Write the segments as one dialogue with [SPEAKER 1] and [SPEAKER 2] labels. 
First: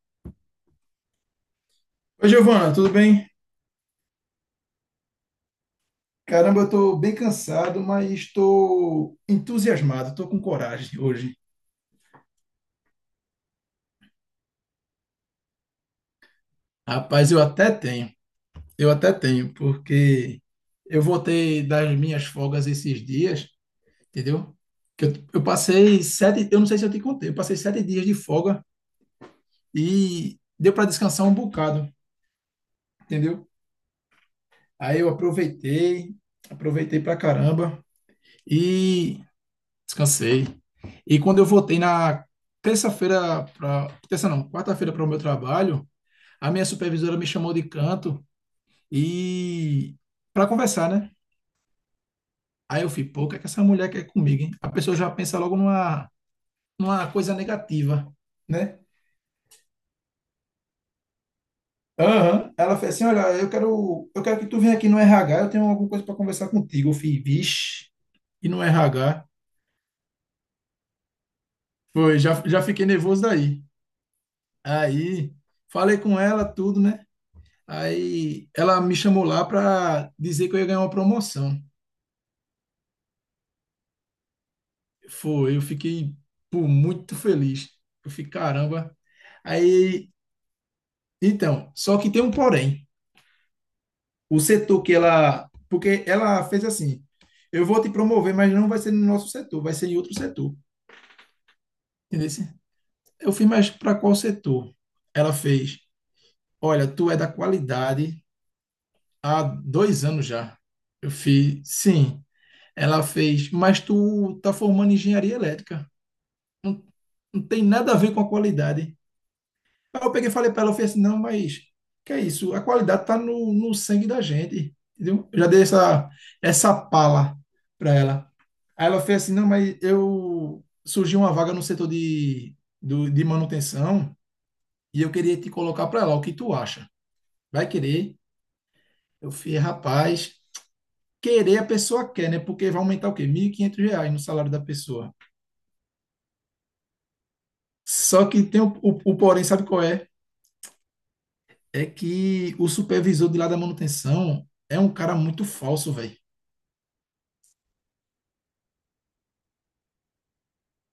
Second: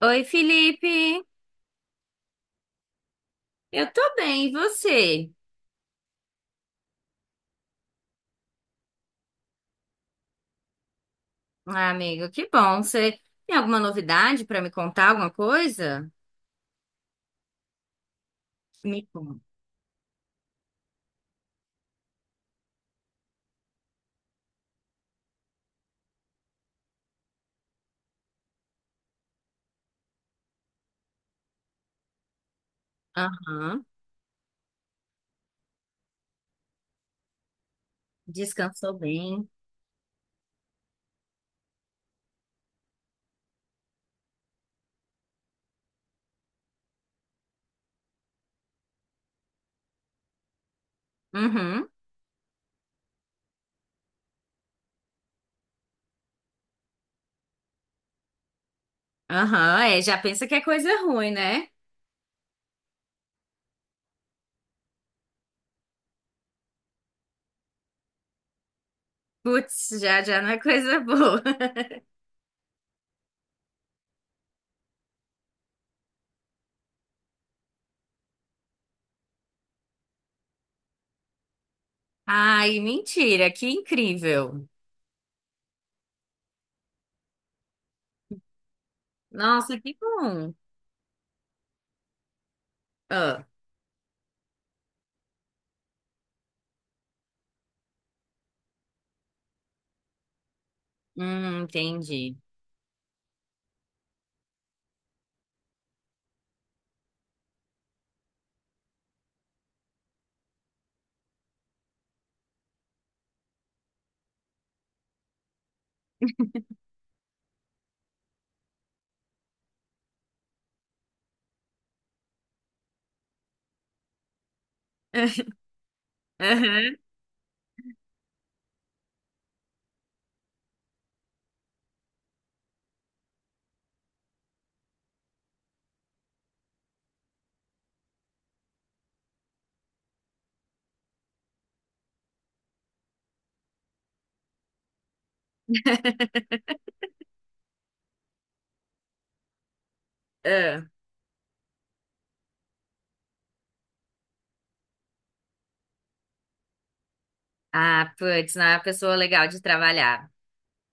[SPEAKER 1] Oi, Felipe.
[SPEAKER 2] Oi, Giovana, tudo bem?
[SPEAKER 1] Eu tô bem, e você?
[SPEAKER 2] Caramba, eu tô bem cansado, mas estou entusiasmado, estou com coragem hoje.
[SPEAKER 1] Ah, amigo, que bom. Você tem alguma novidade pra me contar, alguma coisa?
[SPEAKER 2] Rapaz, eu até tenho, eu
[SPEAKER 1] Me
[SPEAKER 2] até
[SPEAKER 1] conta.
[SPEAKER 2] tenho, porque eu voltei das minhas folgas esses dias, entendeu? Que eu passei sete, eu não sei se eu te contei, eu passei 7 dias de folga e deu para descansar um bocado, entendeu?
[SPEAKER 1] Aham.
[SPEAKER 2] Aí eu aproveitei, aproveitei pra caramba
[SPEAKER 1] Descansou
[SPEAKER 2] e
[SPEAKER 1] bem.
[SPEAKER 2] descansei. E quando eu voltei na terça-feira para, terça não, quarta-feira para o meu trabalho, a minha supervisora me chamou de canto e para conversar, né?
[SPEAKER 1] Uhum.
[SPEAKER 2] Aí eu fui, pô, o que é que essa mulher quer comigo, hein? A pessoa já pensa logo numa coisa negativa, né?
[SPEAKER 1] Aham, é, já pensa que é coisa ruim, né?
[SPEAKER 2] Aham. Ela fez assim, olha, eu quero que tu venha aqui no RH, eu tenho alguma coisa para conversar contigo. Eu fui, vixe, e no RH,
[SPEAKER 1] Putz, já já não é coisa boa.
[SPEAKER 2] foi, já fiquei nervoso daí. Aí, falei com ela, tudo, né? Aí ela me chamou lá para dizer que eu ia ganhar uma promoção.
[SPEAKER 1] Ai, mentira, que incrível.
[SPEAKER 2] Foi, eu fiquei, pô, muito feliz. Eu fiquei, caramba.
[SPEAKER 1] Nossa, que
[SPEAKER 2] Aí,
[SPEAKER 1] bom.
[SPEAKER 2] então, só que tem um porém.
[SPEAKER 1] Ah,
[SPEAKER 2] O setor que ela, porque ela fez assim, eu vou te promover, mas não vai ser no nosso setor, vai ser em outro setor. Entendeu?
[SPEAKER 1] entendi.
[SPEAKER 2] Eu fiz, mas para qual setor? Ela fez, olha, tu é da qualidade há 2 anos já. Eu fiz, sim. Ela fez, mas tu tá formando engenharia elétrica. Não, não tem nada a ver com a qualidade. Aí eu peguei e falei para ela, eu falei assim, não, mas que é isso? A qualidade está no, sangue da gente, entendeu? Eu já dei essa
[SPEAKER 1] Aham.
[SPEAKER 2] pala para ela. Aí ela fez assim, não, mas eu surgiu uma vaga no setor de manutenção e eu queria te colocar para lá, o que tu acha? Vai querer? Eu falei, rapaz, querer a pessoa quer, né? Porque vai aumentar o quê? Mil e quinhentos reais no salário da pessoa. Só que tem o porém, sabe qual é?
[SPEAKER 1] Ah,
[SPEAKER 2] É que o supervisor de lá da manutenção é um cara muito falso, velho.
[SPEAKER 1] Ah, putz, não é uma pessoa legal de trabalhar.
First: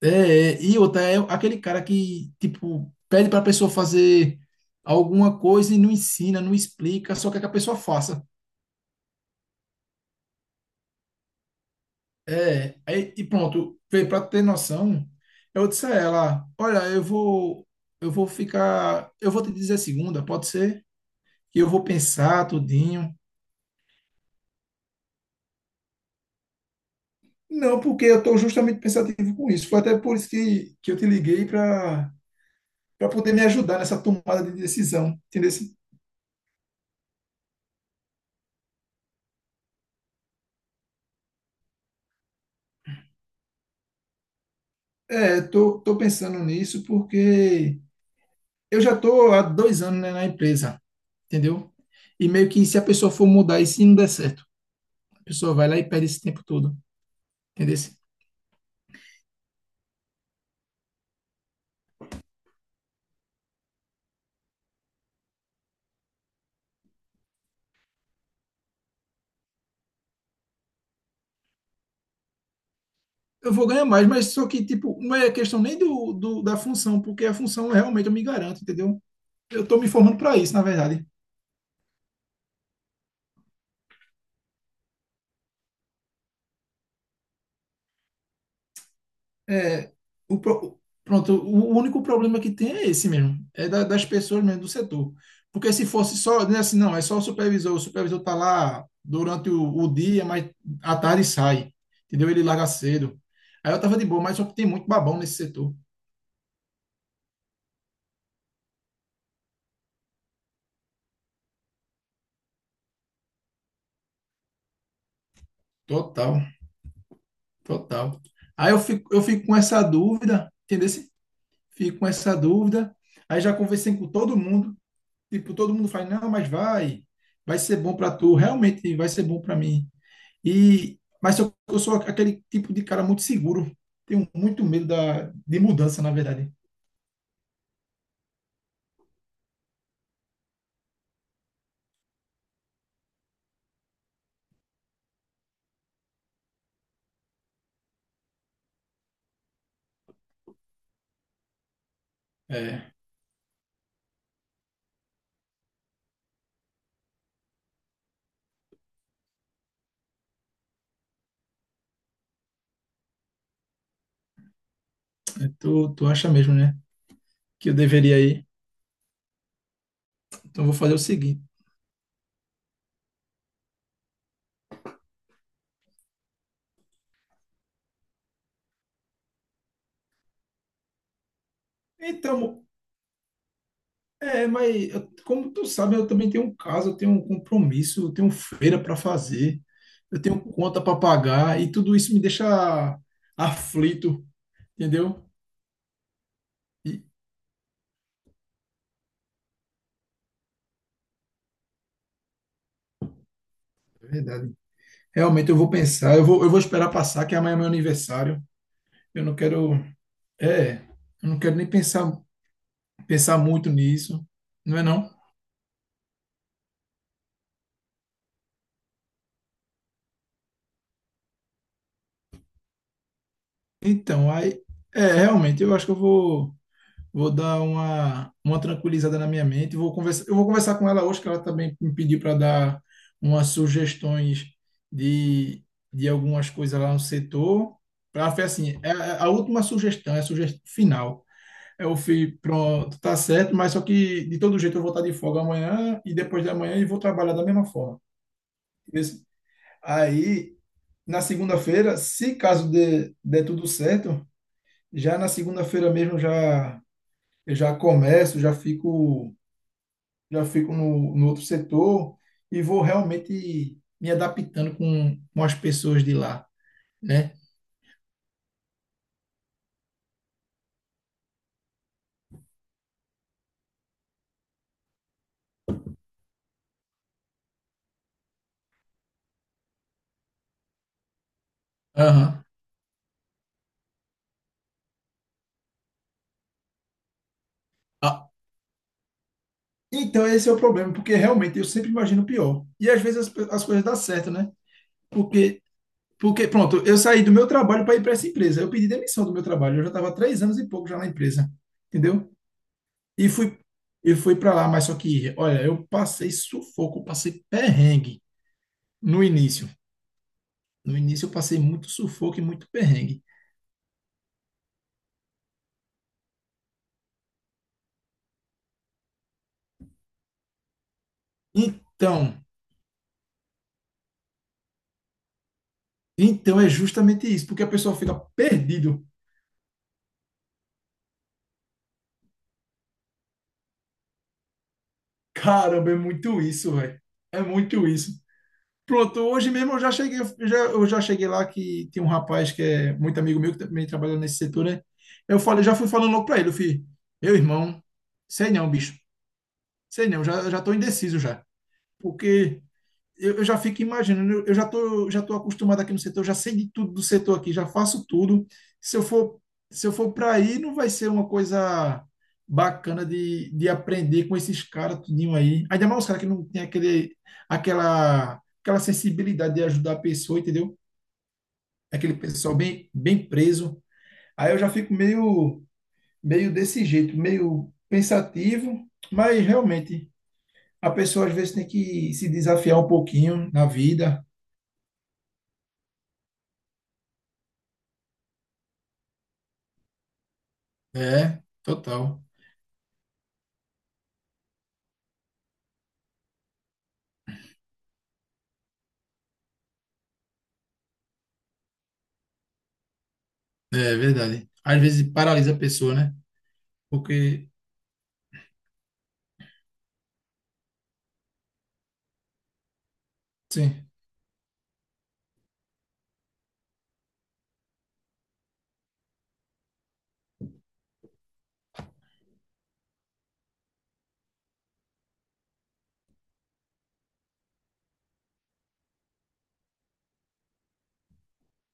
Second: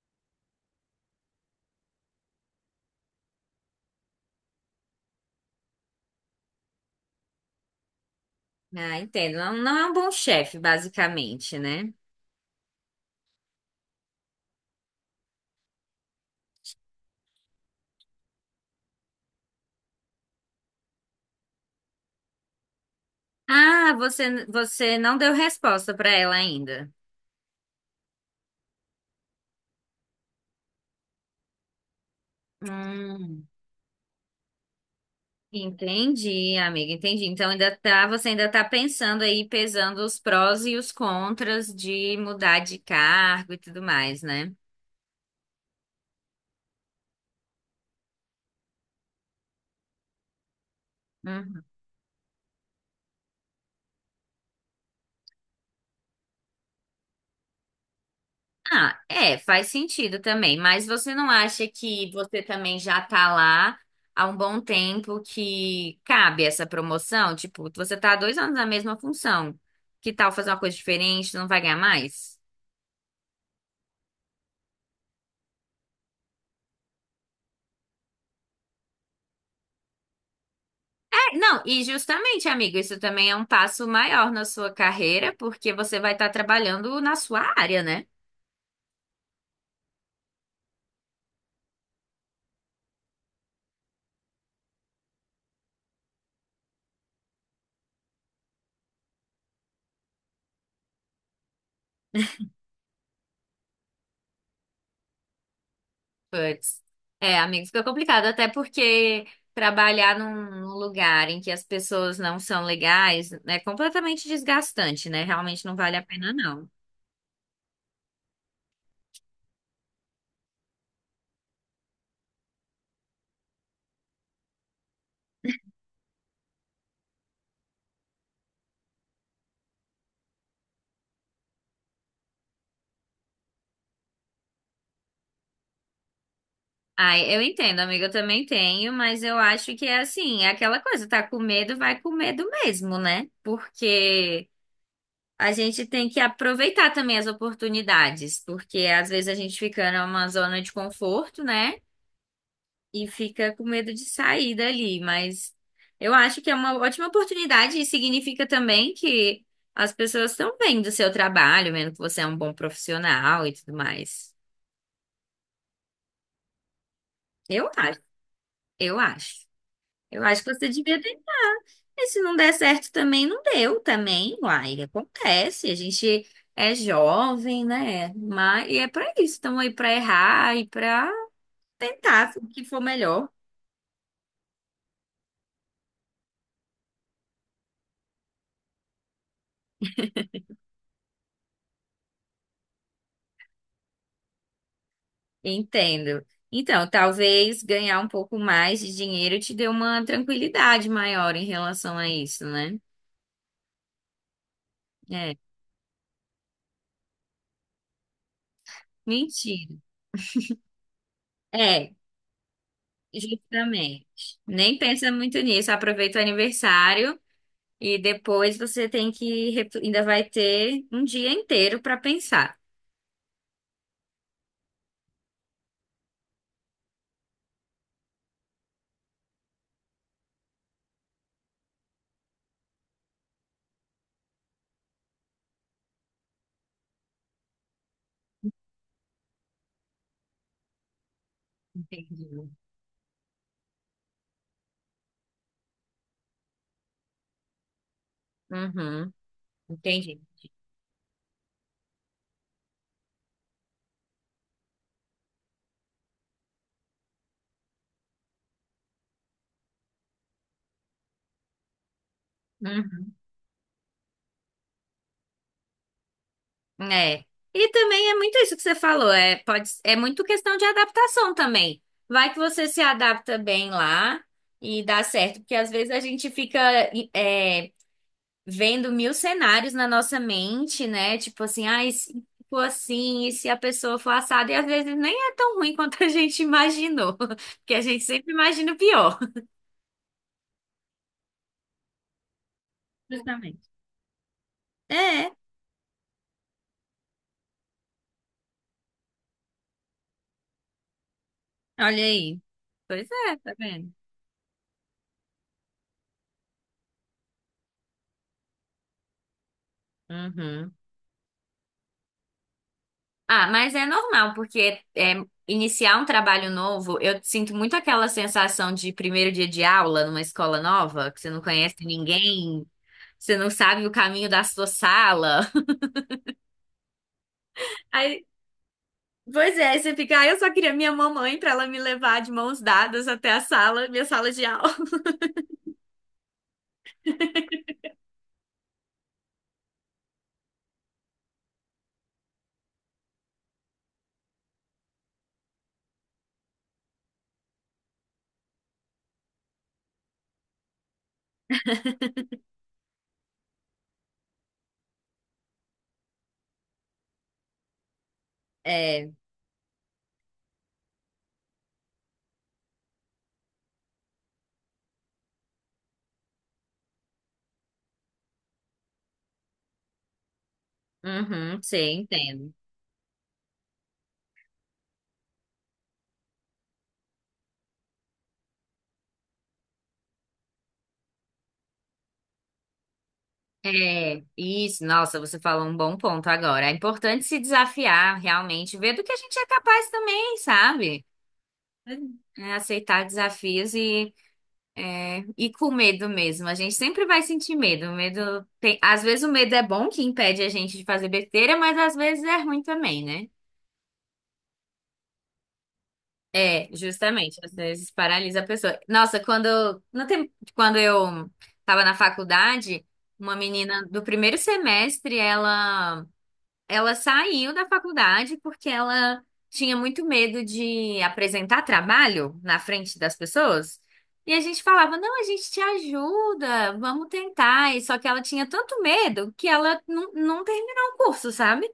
[SPEAKER 2] É, e outra, é aquele cara que, tipo, pede pra pessoa fazer alguma coisa e não ensina, não explica, só quer que a pessoa faça.
[SPEAKER 1] Ah, entendo. Não, não é um bom chefe, basicamente, né?
[SPEAKER 2] É, aí, e pronto, vê, pra ter noção, eu disse a ela, olha, eu vou ficar, eu vou te dizer segunda, pode ser? E eu vou pensar tudinho.
[SPEAKER 1] Ah, você não deu resposta para ela ainda.
[SPEAKER 2] Não, porque eu tô justamente pensativo com isso. Foi até por isso que eu te liguei pra para poder me
[SPEAKER 1] Hum,
[SPEAKER 2] ajudar nessa tomada de decisão, entendeu?
[SPEAKER 1] entendi, amiga, entendi. Então você ainda tá pensando aí, pesando os prós e os contras de mudar de cargo e tudo mais, né?
[SPEAKER 2] É, tô pensando nisso porque eu já tô há 2 anos, né, na empresa, entendeu? E meio que se a pessoa for mudar e se não der certo, a pessoa vai lá e perde esse tempo todo, entendeu?
[SPEAKER 1] Ah, é, faz sentido também, mas você não acha que você também já tá lá há um bom tempo que cabe essa promoção? Tipo, você tá há 2 anos na mesma função. Que tal fazer uma coisa diferente? Não vai ganhar mais?
[SPEAKER 2] Eu vou ganhar mais, mas só que, tipo, não é questão nem do, do da função, porque a função realmente eu me garanto, entendeu? Eu tô me formando para isso, na verdade.
[SPEAKER 1] É, não, e justamente, amigo, isso também é um passo maior na sua carreira, porque você vai estar trabalhando na sua área, né?
[SPEAKER 2] É, pronto, o único problema que tem é esse mesmo, é das pessoas mesmo, do setor. Porque se fosse só, né, assim, não, é só o supervisor está lá durante o dia, mas à tarde sai, entendeu? Ele larga cedo. Aí eu tava de boa, mas só que tem muito babão nesse setor.
[SPEAKER 1] Puts. É, amigo, fica complicado, até porque trabalhar num lugar em que as pessoas não são legais é completamente desgastante, né? Realmente não vale a pena,
[SPEAKER 2] Total,
[SPEAKER 1] não.
[SPEAKER 2] total. Aí eu fico com essa dúvida, entendeu? Fico com essa dúvida. Aí já conversei com todo mundo, tipo, todo mundo fala, não, mas vai ser bom para tu, realmente vai ser bom para mim. E, mas eu sou aquele tipo de cara muito seguro. Tenho muito medo de mudança, na verdade.
[SPEAKER 1] Ai, eu entendo, amiga, eu também tenho, mas eu acho que é assim, é aquela coisa, tá com medo, vai com medo mesmo, né? Porque a gente tem que aproveitar também as oportunidades, porque às vezes a gente fica numa zona de conforto, né?
[SPEAKER 2] É,
[SPEAKER 1] E fica com medo de sair dali, mas eu acho que é uma ótima oportunidade e significa também que as pessoas estão vendo o seu trabalho, vendo que você é um bom profissional e tudo mais.
[SPEAKER 2] tu acha mesmo, né? Que
[SPEAKER 1] Eu
[SPEAKER 2] eu
[SPEAKER 1] acho,
[SPEAKER 2] deveria ir.
[SPEAKER 1] eu acho. Eu acho que
[SPEAKER 2] Então eu
[SPEAKER 1] você
[SPEAKER 2] vou fazer o
[SPEAKER 1] devia ter.
[SPEAKER 2] seguinte.
[SPEAKER 1] E se não der certo também, não deu também, uai, acontece. A gente é jovem, né? Mas e é pra isso, estamos aí pra errar e pra
[SPEAKER 2] Então,
[SPEAKER 1] tentar o que for melhor.
[SPEAKER 2] é, como tu sabe, eu também tenho um caso, eu tenho um compromisso, eu tenho feira para fazer, eu tenho conta para pagar e tudo isso me deixa aflito, entendeu?
[SPEAKER 1] Entendo. Então,
[SPEAKER 2] E,
[SPEAKER 1] talvez ganhar um pouco mais de dinheiro te dê uma tranquilidade maior em relação a isso, né?
[SPEAKER 2] é verdade.
[SPEAKER 1] É,
[SPEAKER 2] Realmente eu vou pensar, eu vou esperar passar, que amanhã é meu aniversário. Eu não quero,
[SPEAKER 1] mentira.
[SPEAKER 2] é, eu não quero nem
[SPEAKER 1] É,
[SPEAKER 2] pensar muito
[SPEAKER 1] justamente.
[SPEAKER 2] nisso, não
[SPEAKER 1] Nem
[SPEAKER 2] é não?
[SPEAKER 1] pensa muito nisso. Aproveita o aniversário e depois você tem que ainda vai ter um dia inteiro para pensar.
[SPEAKER 2] Então, aí, é, realmente, eu acho que eu vou dar uma tranquilizada na minha mente, eu vou conversar com ela hoje, que ela também me pediu para dar umas sugestões de, de algumas coisas lá no setor. Ela fez assim, é a última sugestão, é a sugestão final. Eu
[SPEAKER 1] Entendi.
[SPEAKER 2] fui, pronto, tá certo, mas só que de todo jeito eu vou estar de folga amanhã e depois de amanhã e vou trabalhar da mesma forma. Entendeu?
[SPEAKER 1] Uhum, entendi.
[SPEAKER 2] Aí na segunda-feira, se caso dê tudo certo, já na segunda-feira mesmo já eu já começo, já fico no outro setor e vou
[SPEAKER 1] Uhum.
[SPEAKER 2] realmente me adaptando com as pessoas de lá,
[SPEAKER 1] É.
[SPEAKER 2] né?
[SPEAKER 1] E também é muito isso que você falou, é, pode, é muito questão de adaptação também. Vai que você se adapta bem lá e dá certo, porque às vezes a gente fica é, vendo mil cenários na nossa mente, né? Tipo assim, ah, e se
[SPEAKER 2] Aham.
[SPEAKER 1] for assim, e se a pessoa for assada, e às vezes nem é tão ruim quanto a gente imaginou, porque a gente
[SPEAKER 2] Ah,
[SPEAKER 1] sempre imagina o pior.
[SPEAKER 2] Então esse é o problema, porque realmente eu sempre imagino o pior. E às vezes as
[SPEAKER 1] Justamente.
[SPEAKER 2] coisas dão certo, né?
[SPEAKER 1] É,
[SPEAKER 2] Porque porque pronto, eu saí do meu trabalho para ir para essa empresa. Eu pedi demissão do meu trabalho. Eu já estava há 3 anos e pouco já na empresa,
[SPEAKER 1] olha
[SPEAKER 2] entendeu?
[SPEAKER 1] aí. Pois
[SPEAKER 2] E
[SPEAKER 1] é, tá
[SPEAKER 2] fui,
[SPEAKER 1] vendo?
[SPEAKER 2] e fui para lá, mas só que, olha, eu passei sufoco, eu passei perrengue no início.
[SPEAKER 1] Uhum.
[SPEAKER 2] No início eu passei muito sufoco e muito perrengue.
[SPEAKER 1] Ah, mas é normal, porque é, iniciar um trabalho novo, eu sinto muito aquela sensação de primeiro dia de aula numa escola nova, que você não conhece
[SPEAKER 2] Então,
[SPEAKER 1] ninguém, você não sabe o caminho da sua sala.
[SPEAKER 2] então é justamente isso, porque a pessoa fica
[SPEAKER 1] Aí,
[SPEAKER 2] perdido.
[SPEAKER 1] pois é, aí você fica, ah, eu só queria minha mamãe pra ela me levar de mãos dadas até a sala, minha sala de aula.
[SPEAKER 2] Caramba, é muito isso, velho. É muito isso. Pronto, hoje mesmo eu já cheguei lá que tem um rapaz que é muito amigo meu que também trabalha nesse setor, né? Eu falei, já fui falando logo para ele, eu falei, meu irmão, sei não, bicho. Sei não, já tô indeciso já. Porque eu já fico imaginando, eu já tô acostumado aqui no setor, eu já sei de tudo do setor aqui, já faço tudo. Se eu
[SPEAKER 1] É,
[SPEAKER 2] for, se eu for para aí, não vai ser uma coisa bacana de aprender com esses caras tudinho aí. Ainda mais os caras que não tem aquela sensibilidade de ajudar a pessoa, entendeu?
[SPEAKER 1] uhum, sim,
[SPEAKER 2] Aquele
[SPEAKER 1] entendo.
[SPEAKER 2] pessoal bem, bem preso. Aí eu já fico meio desse jeito, meio pensativo, mas realmente a pessoa às vezes tem que se desafiar um pouquinho na vida.
[SPEAKER 1] É, isso, nossa, você falou um bom ponto agora. É importante se desafiar realmente, ver do que a gente é capaz também, sabe?
[SPEAKER 2] É, total.
[SPEAKER 1] É aceitar desafios e, é, e com medo mesmo. A gente sempre vai sentir medo. O medo tem, às vezes o medo é bom que impede a gente de fazer besteira, mas às vezes é ruim também, né?
[SPEAKER 2] É verdade. Às vezes paralisa a pessoa, né?
[SPEAKER 1] É, justamente,
[SPEAKER 2] Porque,
[SPEAKER 1] às vezes paralisa a pessoa. Nossa, quando no tempo, quando eu estava na faculdade, uma menina
[SPEAKER 2] sim.
[SPEAKER 1] do primeiro semestre, ela. Ela saiu da faculdade porque ela tinha muito medo de apresentar trabalho na frente das pessoas. E a gente falava, não, a gente te ajuda, vamos tentar. E só que ela tinha tanto medo que ela não terminou o curso, sabe?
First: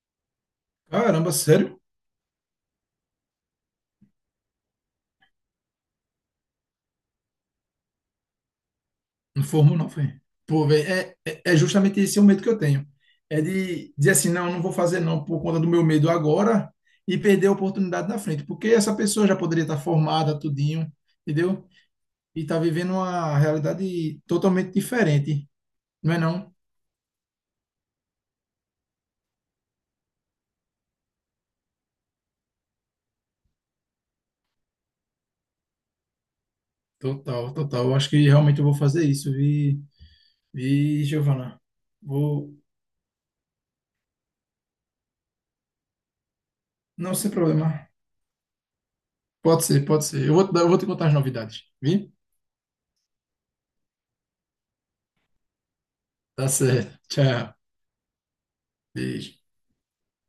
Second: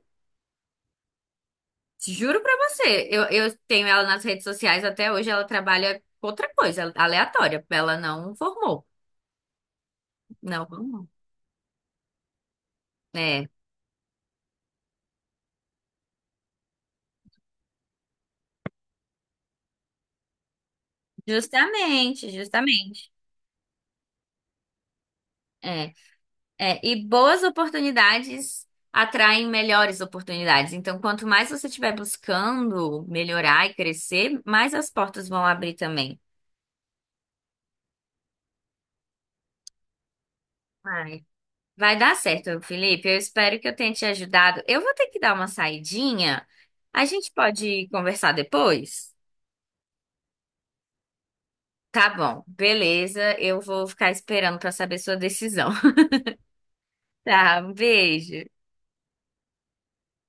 [SPEAKER 2] Caramba, sério?
[SPEAKER 1] Juro pra você. Eu tenho ela nas redes sociais até hoje, ela trabalha com outra coisa, aleatória. Ela não formou.
[SPEAKER 2] Não formou, não, foi. Pô,
[SPEAKER 1] Não
[SPEAKER 2] velho,
[SPEAKER 1] formou.
[SPEAKER 2] é justamente esse o medo que eu tenho. É
[SPEAKER 1] É,
[SPEAKER 2] de dizer assim, não, não vou fazer não por conta do meu medo agora e perder a oportunidade na frente. Porque essa pessoa já poderia estar formada, tudinho, entendeu?
[SPEAKER 1] justamente,
[SPEAKER 2] E tá vivendo
[SPEAKER 1] justamente.
[SPEAKER 2] uma realidade totalmente diferente.
[SPEAKER 1] É.
[SPEAKER 2] Não é não?
[SPEAKER 1] É, e boas oportunidades atraem melhores oportunidades. Então, quanto mais você estiver buscando melhorar e crescer, mais as portas vão abrir também.
[SPEAKER 2] Total, total. Eu acho que realmente eu vou fazer isso, vi, vi,
[SPEAKER 1] Ai,
[SPEAKER 2] Giovana.
[SPEAKER 1] vai dar
[SPEAKER 2] Vou.
[SPEAKER 1] certo, Felipe. Eu espero que eu tenha te ajudado. Eu vou ter que dar uma saidinha. A
[SPEAKER 2] Não, sem
[SPEAKER 1] gente pode
[SPEAKER 2] problema.
[SPEAKER 1] conversar depois?
[SPEAKER 2] Pode ser, pode ser. Eu vou te contar as novidades,
[SPEAKER 1] Tá
[SPEAKER 2] vi?
[SPEAKER 1] bom, beleza. Eu vou ficar esperando para saber sua decisão.
[SPEAKER 2] Tá certo. Tchau.
[SPEAKER 1] Tá, um beijo.
[SPEAKER 2] Beijo.